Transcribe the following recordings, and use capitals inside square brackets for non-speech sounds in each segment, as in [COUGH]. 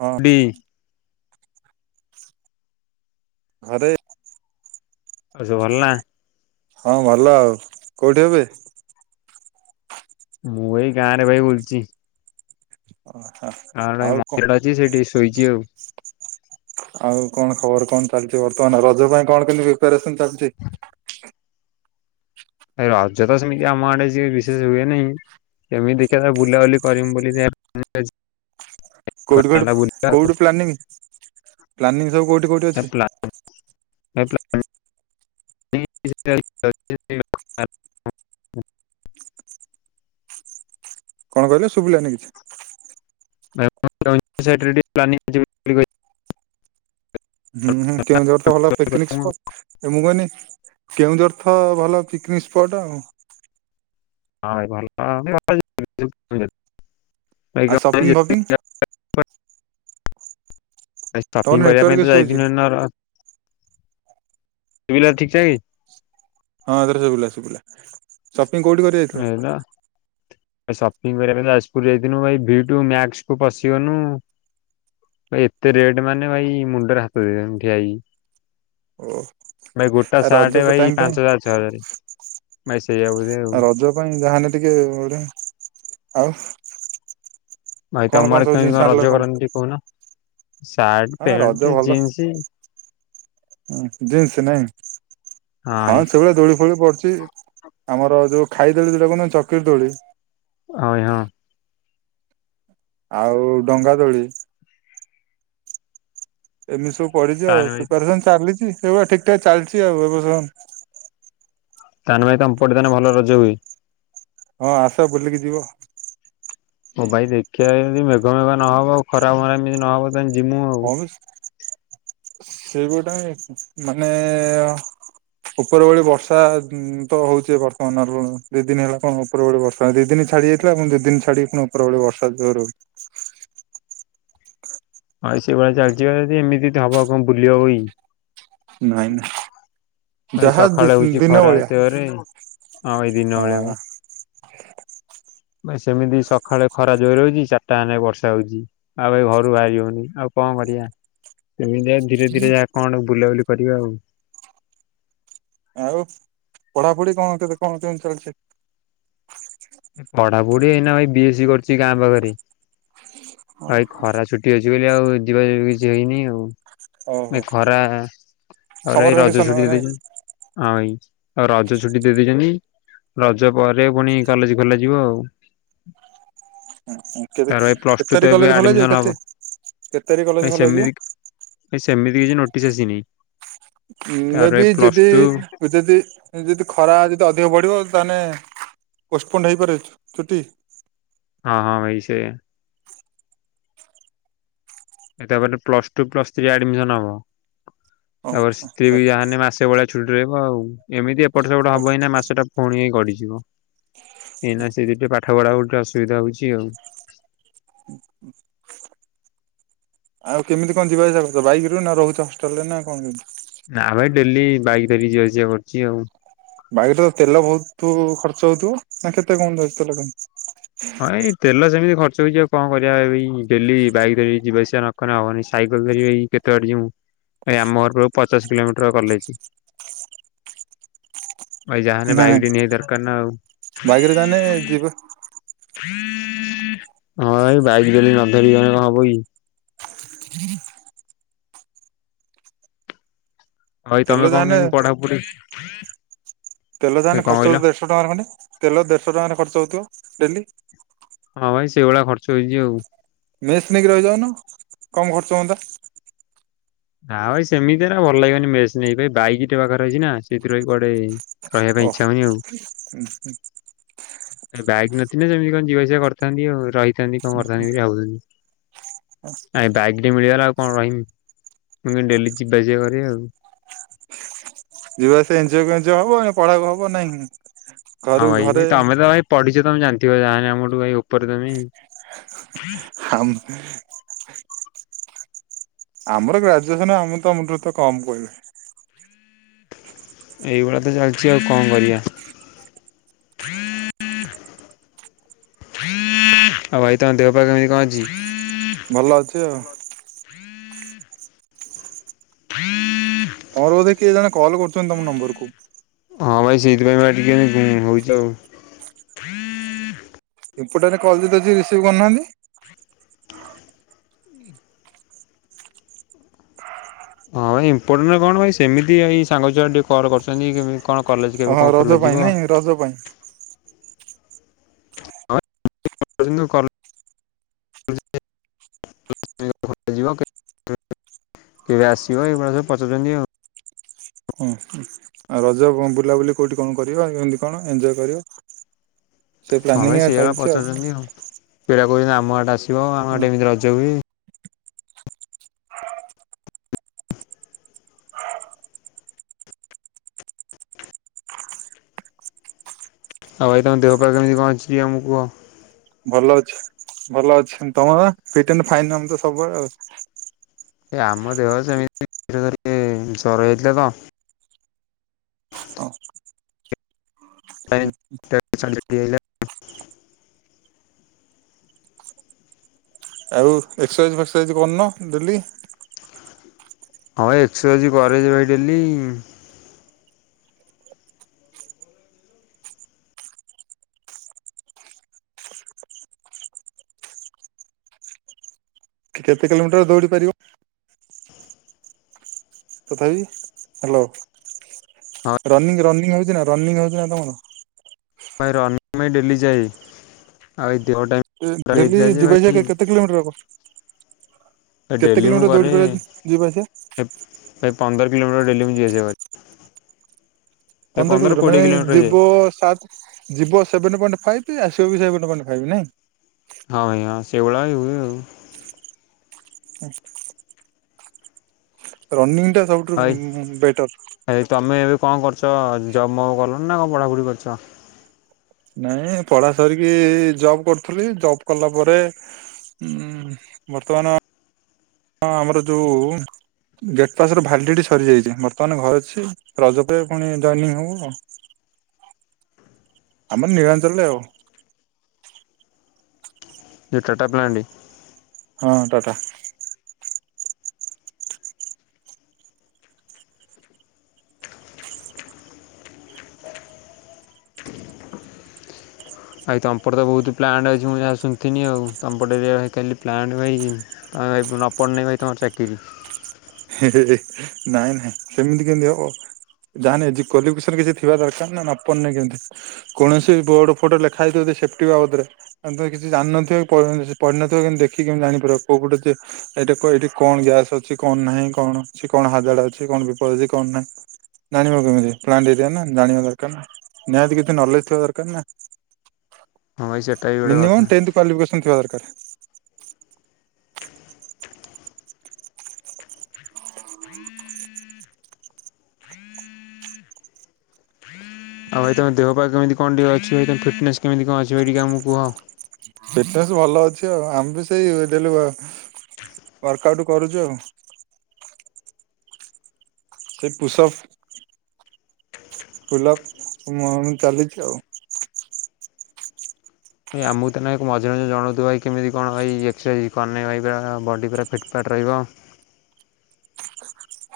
ହଁ ଟି ଘରେ ଆଉ ସବୁ ଭଲ ନା? ହଁ ଭଲ ଆଉ କୋଉଠି ଏବେ? ମୁଁ ଏଇ ଗାଁ ରେ ଭାଇ ବୁଲଚି। ଓହୋ। ହଁ ଏଇ ଆଉ କଣ ମନ୍ଦିର ଟେ ଅଛି ସେଇଠି ଶୋଇଛି ଆଉ। ଆଉ କଣ ଖବର କଣ ଚାଲିଛି ବର୍ତ୍ତମାନ ରଜ ପାଇଁ କଣ କେମିତି ପ୍ରିପାରେସନ ଚାଲିଛି? ଏ ରଜ ତ ସେମିତି ଆମ ଆଡେ ଏ ବିଶେଷ ହୁଏ ନେହିଁ। କେମିତି ଦେଖିବା ବୁଲାବୁଲି କରିମି ବୋଲି ସେ କୋଉଠି କଉଠି କୋଉଠୁ ପ୍ଲାନିଂ ପ୍ଲାନିଂ ସବୁ କଉଠି କୋଉଠି ଅଛି? [UNINTELLIGIBLE] କଣ କହିଲ ଶୁଭିଲାନି କିଛି? [UNINTELLIGIBLE] ହୁଁ ହୁଁ କେଉଁଝର ତ ଭଲ ପିକନିକ ସ୍ପଟ, ମୁ କନି କେଉଁଝର ତ ଭଲ ପିକନିକ ସ୍ପଟ ଆଉ। ହଁ ଭାଇ ଭଲ [UNINTELLIGIBLE] ଆଉ ସପିଙ୍ଗ ଫପିଂ? ଏ ତମର ସପିଂ କରିବା ନେଟୱାର୍କ ପାଇଁ ତ ଇସୁ ହଉଛି ଯାଇଥିନୁ ହେନ ସୁବିଲା ଠିକ୍ ଠାକ୍। ହଁ ଏଥର ଶୁଭିଲା ଶୁଭିଲା ସପିଙ୍ଗ କୋଉଠି କରି ଯାଇଥିଲ? ସପିଙ୍ଗ କରିବା ପାଇଁ ଯାଜପୁର ଯାଇଥିନୁ ଭାଇ ଭି ଟୁ ମ୍ୟାକ୍ସ କୁୁ ପଶି ଗନୁ ଭ ଏତେ ରେଟ୍ ମାନେ ଭାଇ ମୁଣ୍ଡରେ ହାତ ଦେଇଦେନୁ ଠିଆ ହେଇକି। ଓ ଭାଇ ଗୋଟା ଆଉ ରଜ ସାର୍ଟ ଟାଇମ ଭାଇ ପାଇଁ ପାଞ୍ଚ ହଜାର ଛଅ ହଜାର ଭାଇ ସେଇଆ ବଧ ଆଉ। ରଜ ପାଇଁ ଯାହାନେ ଟିକେ ଗୋଟେ ଆଉ ଭାଇ କଣ ତମଆଡେ ସବୁ କେମିତି ଜିନିଷ କଣ ଆଣିଲ ରଜ କରନ୍ତିି? କହୁନ ସାର୍ଟ ହଁ ରଜ ପ୍ୟାଣ୍ଟ ଜିନ୍ସ। ହଁ ଜିନ୍ସ ନାଇଁ ହଁ ସେଭଳିଆ ଦୋଳି ଫୋଳି ପଡୁଛି। ଆମର ଯୋଉ ଖାଇଦୋଳି ଯଉଟା କହୁହନ୍ତି ଚକିରୀ ଦୋଳି ଅ ଏ ହଁ। ଆଉ ଡଙ୍ଗା ଦୋଳି। ଏମିତି ସବୁ ପଡି ଚି ଆଉ ତାହେଲେ ଭାଇ ପ୍ରିପାରେସନ ଚାଲିଛି ସେଇଭଳିଆ ଠିକ ଠାକ ଚାଲିଛି ଆଉ ଏ ବସ ତାନେ ଭାଇ ତମ୍ ପଟେ ତାନେ ଭଲ ରଜ ହୁଏ? ହଁ ଆସ ବୁଲିକି ଯିବ। ଓ ଭାଇ ଦେଖିବା ଏମତି ମେଘ ମେଘ ନହବ ଆଉ ଖରାପ ମରା ଏମିତି ନହବ ତାନେ ଜୀମୁ। ହଁ ସେ ଗୋଟା ମାନେ ଉପର ଓଳି ବର୍ଷା ତ ହଉଛି ବର୍ତ୍ତମାନର ଦି ଦିନ ହେଲା କଣ ଉପରଳି ବର୍ଷା ଦି ଦିନ ଛାଡି ଯାଇଥିଲା ପୁଣି ଦି ଦିନ ଛାଡିକି ପୁଣି ଉପର ଓଳି ବର୍ଷା ଜୋର ହୋଉଚି। ଭାଇ ସେଭଳିଆ ଚାଲିଛିି ଏମିତି ହବ କଣ ବୁଲିବ ହବ କି? ନାଇଁ। ଭାଇ ଯାହା ସକାଳେ ହଉଛି ଦିନ ଖରା ବଳିଆ ଏତେ ଜୋରେ ହଁ ଭାଇ ଦିନ ବେଳିଆ ବା। ହଁ। ସେମିତି ସକାଳେ ଖରା ଜୋର ରହୁଛି ଚାରିଟା ହେନେ ବର୍ଷା ଜୋର ହଉଛି। ଆଉ ଭାଇ ଘରୁ ବାହାରି ହଉନି ଆଉ କଣ କରିଆ ଏମିତି ଯା ଧୀରେ ଧୀରେ ଯାହା କଣ ବୁଲାବୁଲି କରିବା ଆଉ ଆଉ ପଢାପଢି କଣ କେତେ କଣ କେମତି ଚାଲିଛି? ପଢା ପଢି ଏଇନା ଭାଇ ବି ଏସ୍ ସି କରୁଛି ଗାଁ ପାଖରେ ଆଉ ଏଇ ଖରା ଛୁଟି ଅଛି ବୋଲି ଆଉ ଯିବାଯିବି କିଛି ହେଇନି ଆଉ ଏ ଓହୋ ଖରା ଆଉ ସମର ଏଇ ରଜ ଭ୍ୟାକେସନ ଛୁଟି ନାଇଁ ଦେଇଛନ୍ତି। ଅଇ ଆଉ ରଜ ଛୁଟି ଦେଇ ଦେଇଛନ୍ତି। ରଜ ପରେ ପୁଣି କଲେଜ ଖୋଲା ଯିବ ଆଉ କେତେ ତାର ଏ କେତେ ପ୍ଲସ ଟୁ ତାରିଖ ତ କଲେଜ ଏବେ ଖୋଲା ଯିବ ଆଡମିସନ କେତେ ହବ କେତେ ତାରିଖ କଲେଜ ଭଭାଇ ଖୋଲା ଯିବ ସେମିତି ଭାଇ ସେମିତି କିଛି ନୋଟିସ ଆସିନି। ମେ ତାପରେ ବି ପ୍ଲସ ଯଦି ଟୁ ଯଦି ଯଦି ଖରା ଯଦି ଅଧିକ ବଢ଼ିବ ତାହେଲେ ପୋଷ୍ଟପୋଣ୍ଡ ହେଇପାରେ ଛୁଟି। ହଁ ହଁ ଭାଇ ସେ ଏ ତାପରେ ପ୍ଲସ ଟୁ ପ୍ଲସଥ୍ରୀ ଆଡମିସନ ହବ ଓ ତାପରେ ସେ ଆଚ୍ଛା ବି ଯାହେନେ ମା ସେ ଭଳିଆ ଛୁଟି ରହିବ ଆଉ ଏମିତି ଏପଟ ସେପଟ ଓ ହବ ଏଇନା ମାସଟା ପୁଣି ହେଇ ଗଡିଯିବ ଏଇନା ସେ ଦି ପାଠ ପଢାପଢି ଟା ଅସୁବିଧା ହଉଛି ଆଉ ହୁଁ ହୁ ଆଉ କେମିତି କଣ ଯିବା ଆସିଆ କରିଛ ବାଇକ୍ ରେ ନା ରହୁଛି ହଷ୍ଟେଲରେ ନା କଣ କେ ନା ଭାଇ ଡେଲି ବାଇକ ଥରି ଯିିବାଆସିବା କରୁଛି ଆଉ ବାଇରେ ତ ତେଲ ବହୁତୁ ଖର୍ଚ୍ଚ ହଉଥିବ ନା କେତେ କଣ ଯାଉଛି ତେଲ ଟା [UNINTELLIGIBLE] ତେଲ ସେମିତି ଖର୍ଚ୍ଚ ହେଇଯିବ କଣ କରିବା ଭାଇ ଡେଲି ବାଇକ୍ ଧରିକି ଯିବା ଆସିବା ନକଲେ ହବନି ସାଇକେଲ ଧରିବି କେତେ ବାଟ ଯିବୁ ଭାଇ ଆମ ଘର ପାଖରୁ ପଚାଶ କିଲୋମିଟର କଲେଜ ଭାଇ ଯାହା ହେଲେ ନାଇଁ ବାଇକ୍ ଟେ ନିହାତି ଦରକାର ନା ଆଉ ବାଇକରେ ତାହେଲେ ଯିବା ହଁ ଏଇ ବାଇକ ଡେଲି ନ ଧରି ଗଲେ କଣ ହବ କି? ଭାଇ ତେଲ ତମେ କଣ ଯାହାନେ କେମିତି ପଢାପଢି ତେଲ କଣ ଯାହାହେଲେ ଖର୍ଚ୍ଚ କହିଲ? ହଉଥିବ ଦେଢଶହ ଟଙ୍କାରେ ଖଣ୍ଡେ ତେଲ ଦେଢଶହ ଟଙ୍କାରେ ଖର୍ଚ୍ଚ ହଉଥିବ ଡେଲି ହଁ ଭାଇ ସେଇଭଳିଆ ଖର୍ଚ୍ଚ ହେଇଛି ଆଉ ମେସ୍ ନେଇକି ରହିଯାଉନ କମ ଖର୍ଚ୍ଚ ହୁଅନ୍ତା। ନା ଭାଇ ସେମିତି ନା ଭଲ ଲାଗିବନି ମେସ୍ ନେଇକରି ବାଇକ୍ ଟେ ପାଖରେ ଅଛି ନା ସେଇଥିରୁ ଭାଇ କୁଆଡେ ରହିବା ପାଇଁ ଇଚ୍ଛା ଓ ହଉନି ଆଉ ହୁଁ ହୁଁ ବାଇକ୍ ନଥିଲେ ସେମିତି କଣ ଯିବା ଆସିବା କରିଥାନ୍ତି ଆଉ ରହିଥାନ୍ତି। କଣ କରିଥାନ୍ତି ବୋଲି ଭାବୁଥିଲି ଆ ବାଇକ୍ ମିଳିଗଲା ଆଉ କଣ ରହିମି। ମୁଁ କିନ୍ତୁ ଡେଲି ଯିବା ଆସିବା କରେ ଆଉ ଯିବା ଆସିବା ଏଞ୍ଜେଓ କୁ ଏଞ୍ଜେଓ ହେବ ପଢାକୁ ହବ ନାହିଁଁ ହଁ ଭାଇ ଭାଇ ତମେ ତ ଭାଇ ପଢିଛ ତମେ ଜାଣିଥିବ ଯାହା ଆମଠୁ ଭାଇ ଉପରେ ତମେ ଆମ ଆମର ଗ୍ରାଜୁଏସନ ଆମେ ତମଠୁ ତ କମ୍ କହିବେ ଏଇଭଳିଆ ତ ଚାଲିଛି ଆଉ କଣ କରିବା। ଆଉ ଭାଇ ତମ ଦେହ ପାଗ କେମିତି କଣ ଅଛି? ଭଲ ଅଛି ଆଉ [INAUDIBLE] ତମର ବୋଧେ କିଏ ଜଣେ କଲ୍ କରୁଛନ୍ତି ତମ ନମ୍ବର କୁ ହଁ ଭାଇ ସେଇଥିପାଇଁ ବା ଟିକେ ଘୁଁ ଘୁଁ ହଉଛି ଆଉ ଇମ୍ପୋଟାଣ୍ଟ କଲ୍ ଯଦି ଅଛି ରିସିଭ୍ କରୁନାହାନ୍ତି। ହଁ ଭାଇ ଇମ୍ପୋର୍ଟାଣ୍ଟ କଣ ଭାଇ ସେମିତି ଭାଇ ସାଙ୍ଗ ଛୁଆ ଟିକେ କଲ କରୁଛନ୍ତି କେବେ। କଣ କଲେଜ କେବେ ହଁ କଣ ରଜ ଖୋଲା ପାଇଁ ଯିବ। ନାଇଁ ରଜ ପାଇଁ। ମତେ କିନ୍ତୁ କଲେଜ [UNINTELLIGIBLE] କେବେ ଆସିବ ଏଇଭଳିଆ ସବୁ ପଚାରୁଛନ୍ତି ଆଉ। ହଁ। ଆଉ ରଜରେ କଣ ବୁଲାବୁଲି କୋଉଠି କଣ କରିବ କେମିତି କଣ ଏଞ୍ଜୟ୍ କରିବ? ସେ ହଁ ଭାଇ ପ୍ଲାନିଂ ଏଇଆ ସେଇଭଳିଆ ଚାଲିଚି ଆଉ। ପଚାରୁଛନ୍ତି ପିଲା କହୁଛନ୍ତି ଆମ ଆଡେ ଆସିବ ଆମ ହଁ ଇଆଡେ ଏମିତି ରଜ ହୁଏ। ସମସ୍ତଙ୍କ ଦେହ ପା କେମିତି କଣ ଅଛି ଆମକୁ କୁହ? ଭଲ ଅଛି ଭଲ ଅଛି ତମର ଫିଟ ଆଣ୍ଡ୍ ଫାଇନ୍ ଆମେ ତ ସବୁବେଳେ ଆଉ। ଏ ଆମ ଦେହ ସେମିତି [UNINTELLIGIBLE] ଏ ଜର ହେଇଥିଲା ତ। ହଉ। [UNINTELLIGIBLE] ଆଉ ଏକ୍ସରସାଇଜ ଫେକ୍ସରସାଇଜ କରୁନ ଡେଲି। ହଁ ଏକ୍ସରସାଇଜ କରେ ଯେ ଭାଇ ଡେଲି କି କେତେ କିଲୋମିଟର ଦୌଡି ପାରିବ। ତଥାପି ହ୍ୟାଲୋ ହଁ ରନିଂ ରନିଂ ହଉଛି ନା ରନିଂ ହଉଛି ନା ତମର? ଭାଇ ର ପାଇଁ ଡେଲି ଯାଏ ଆଉ ଏ ଦେହ ଟାଇ ଡେଲି ଯିବା ଆସିବା କେତେ? କେତେ କିଲୋମିଟର ହବ କେତେ କିଲୋମିଟର ଦୌଡି ପାରିବ ଯିବା ଆସିବା? ଏ ଭାଇ ପନ୍ଦର କିଲୋମିଟର ଡେଲି ମୁଁ ଯିବା ଆସିବ। ପନ୍ଦର କିଲୋମିଟର କୋଡ଼ିଏ ମାନେ ହେଇଯାଏ ଯିବ ସାତ ଯିବ ସେଭେନ ପଏଣ୍ଟ ଫାଇପି ଆସିବ ବି ସେଭେନ ପଏଣ୍ଟ ଫାଇପି ନାଇଁ। ହଁ ଆଜ୍ଞା ସେଭଳିଆ ଏଭଳିଆ ଆଉ। ରନିଙ୍ଗ ଟା ସବୁଠୁରୁ ବେଟର। ଭାଇ ତମେ ଏବେ କଣ କରୁଛ ଜବ୍ ମବ୍ କଲଣି ନା କଣ ପଢ଼ାପୁଢ଼ି କରିଛ? ନାଇଁ ପଢ଼ା ସାରିକି ଜବ କରୁଥିଲି ଜବ କଲା ପରେ ଉଁ ବର୍ତ୍ତମାନ ଆମର ଯୋଉ ଗେଟ୍ ପାସର ଭ୍ୟାଲିଡିଟି ସରିଯାଇଛି ବର୍ତ୍ତମାନ ଘରେ ଅଛି ରଜ ପରେ ପୁଣି ଜଏନିଙ୍ଗ ହୋମୁ ଆଉ। ଆମର ନିଳାଞ୍ଚଳରେ ଆଉ। ଯେ ଟାଟା ପ୍ଲାଣ୍ଡି। ହଁ ଟାଟା। ଭାଇ ତମ ପଟରେ ତ ବହୁତ ପ୍ଲାଣ୍ଟ ଅଛି ମୁଁ ଯାହା ଶୁଣିଥିନି ଆଉ ତମ ପଟ ଏରିଆ ଖାଲି ପ୍ଲାଣ୍ଟ ଭାଇ। ଆଉ ଭାଇ ନ ପଢ଼ିନେ ଭାଇ ତମର ଚାକିରି। ହେ ହେ ନାଇଁ ନାଇଁ ସେମିତି କେମିତି ହବ। ଯାହା ନିଜେ କରିବୁ ସେମିତି ଥିବା ଦରକାର ନା ନ ପଡିନେ କେମିତି କୌଣସି ବୋର୍ଡ ଫୋର୍ଡ ଲେଖା ହେଇଥିବ ଯଦି ସେଫ୍ଟି ବାବଦରେ ତାହେନେ ତ କିଛି ଜାଣିନଥିବ କି ପଢ଼ି ପଢି଼ନଥିବ କେମିତି ଦେଖିକି କେମି ଜାଣିପାରିବ କୋଉ ପଟେ ଯେ ଏଇ ଦେଖ ଏଇଠି କଣ ଗ୍ୟାସ୍ ଅଛି କଣ ନାହିଁ କଣ ଅଛି କଣ ହାଜାଡ୍ ଅଛି କଣ ବିପଦ ଅଛି କଣ ନାହିଁ। ଜାଣିବ କେମିତି ପ୍ଲାଣ୍ଟ ଏରିଆ ନା ଜାଣିବା ଦରକାର ନା ନିହାତି କିଛି ନଲେଜ୍ ଥିବା ଦରକାର ନା। [INAUDIBLE] ବି ଗୋଟେ କଥା। ମିନିମମ୍ ଟେନ୍ଥ କ୍ବାଲିଫିକେସନ୍ ଥିବା ଦରକାର। ଆଉ ଭାଇ ତମ ଦେହ ପା କେମିତି କଣ ଟିକେ ଅଛି ଭାଇ ତମ ଫିଟନେସ୍ କେମିତି କଣ ଅଛି ଭାଇ ଟିକେ ଆମକୁ କୁହ? ଫିଟନେସ୍ ଭଲ ଅଛି ଆଉ। ଆମେ ବି ସେଇ ଡେଲି ୱାର୍କ ଆଉଟ କରୁଛୁ ଆଉ ସେ ପୁସ୍ ଆପ୍ ଫୁଲ୍ ଅପ୍ ଚାଲିଛି ଆଉ। ଭାଇ ଆମକୁ ତ ନେ ଏକ ମଝିରେଝିରେ ଜଣାଉଥିବ ଭାଇ କେମିତି କଣ ଭାଇ ଏକ୍ସରସାଇଜ୍ କନେ ଭାଇ ପୁର ବଡ଼ି ପୁରା ଫିଟ ଫାଟ ରହିବ?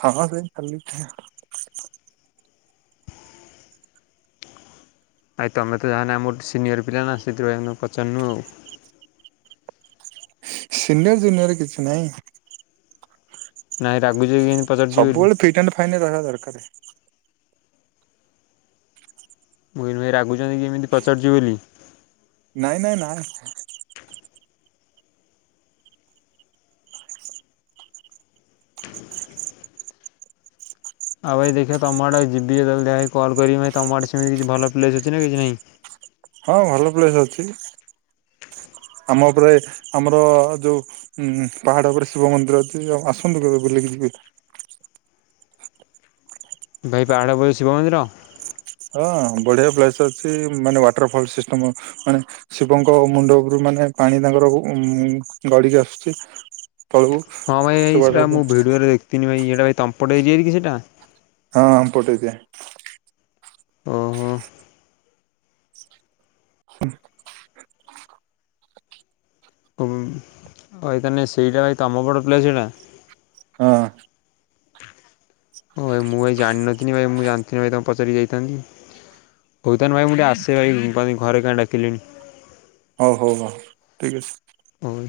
ହଁ ସେ କଲିିତ ଆଇ ତମେ ତ ଯାହାନେ ଆମର ସିନିୟର ପିଲା ନା। ସେଇଥିପାଇଁ ଆମେ ପଚାରୁନୁ ଆଉ। ସିନିୟର ଜୁନିୟର କିଛି ନାହିଁ। ନାଇଁ ରାଗୁଛି କିତି ସବୁବେଳେ ଫିଟ୍ ଆଣ୍ଡ ଫାଇନ ରହିବା ଦରକାର। ମୁଇନ ଭାଇ ରାଗୁଛନ୍ତି କି ଏମିତି ପଚାରୁଛି ବୋଲି? ନାଇଁ ନାଇଁ ନା। ଆଉ ଭାଇ ଦେଖିବା ତମ ଆଡ଼େ ଯିବି ଯହା କଣ କରିବି ଭାଇ ତମରେ ସେମିତି କିଛି ପ୍ଲେସ ଅଛି ନା କିଛି ନାହିଁ? ହଁ ଭଲ ପ୍ଲେସ ଅଛି। ଆମ ଉପରେ ଆମର ଯୋଉ ହୁଁ ପାହାଡ଼ ଉପରେ ଶିବ ମନ୍ଦିର ଅଛି ଆ ଆସନ୍ତୁ କେବେ ବୁଲିକି ଯିବେ। ଭାଇ ପାହାଡ଼ ପୋ ଶିବ ମନ୍ଦିର? ହଁ ବଢି଼ଆ ପ୍ଲେସ୍ ଅଛି ମାନେ ୱାଟର ଫଲ ସିଷ୍ଟମ ମାନେ ଶିବଙ୍କ ମୁଣ୍ଡ ଉପରୁ ମାନେ ପାଣି ତାଙ୍କର ଉ ଗଡି଼କି ଆସୁଛି ତଳକୁ। ହଁ ଭାଇ ସେ ୱାଟର ସେଇଟା ମୁଁ ଫଲ୍ ଭିଡିଓରେ ଦେଖଥିନି ଭାଇ ଏଇଟା ତମ ପଟେ ହେଇଚି କି ସେଟା? ହଁ ଆମ ପଟ ଏରିଆ। ଓହୋ। [INAUDIBLE] ଭାଇ ତାହାନେ ସେଇଟା ଭାଇ ତମ ପଟ ପ୍ଲେସ୍ ସେଟା? ହଁ। ଓ ଭାଇ ମୁଁ ଭାଇ ଜାଣିନଥିଲି ମୁଁ ଜାଣି ଭାଇ ତମକୁ ପଚାରି ଯାଇଥାନ୍ତି। ହୋଉ ତାହାନେ ଭାଇ ମୁଁ ଟିକେ ଆସେ ଭାଇ ଘରେ କାହିଁ ଡାକିଲେଣି। ହୋଉ ହୋଉ ହୋଉ ଠିକ୍ ଅଛି। ଅଉ।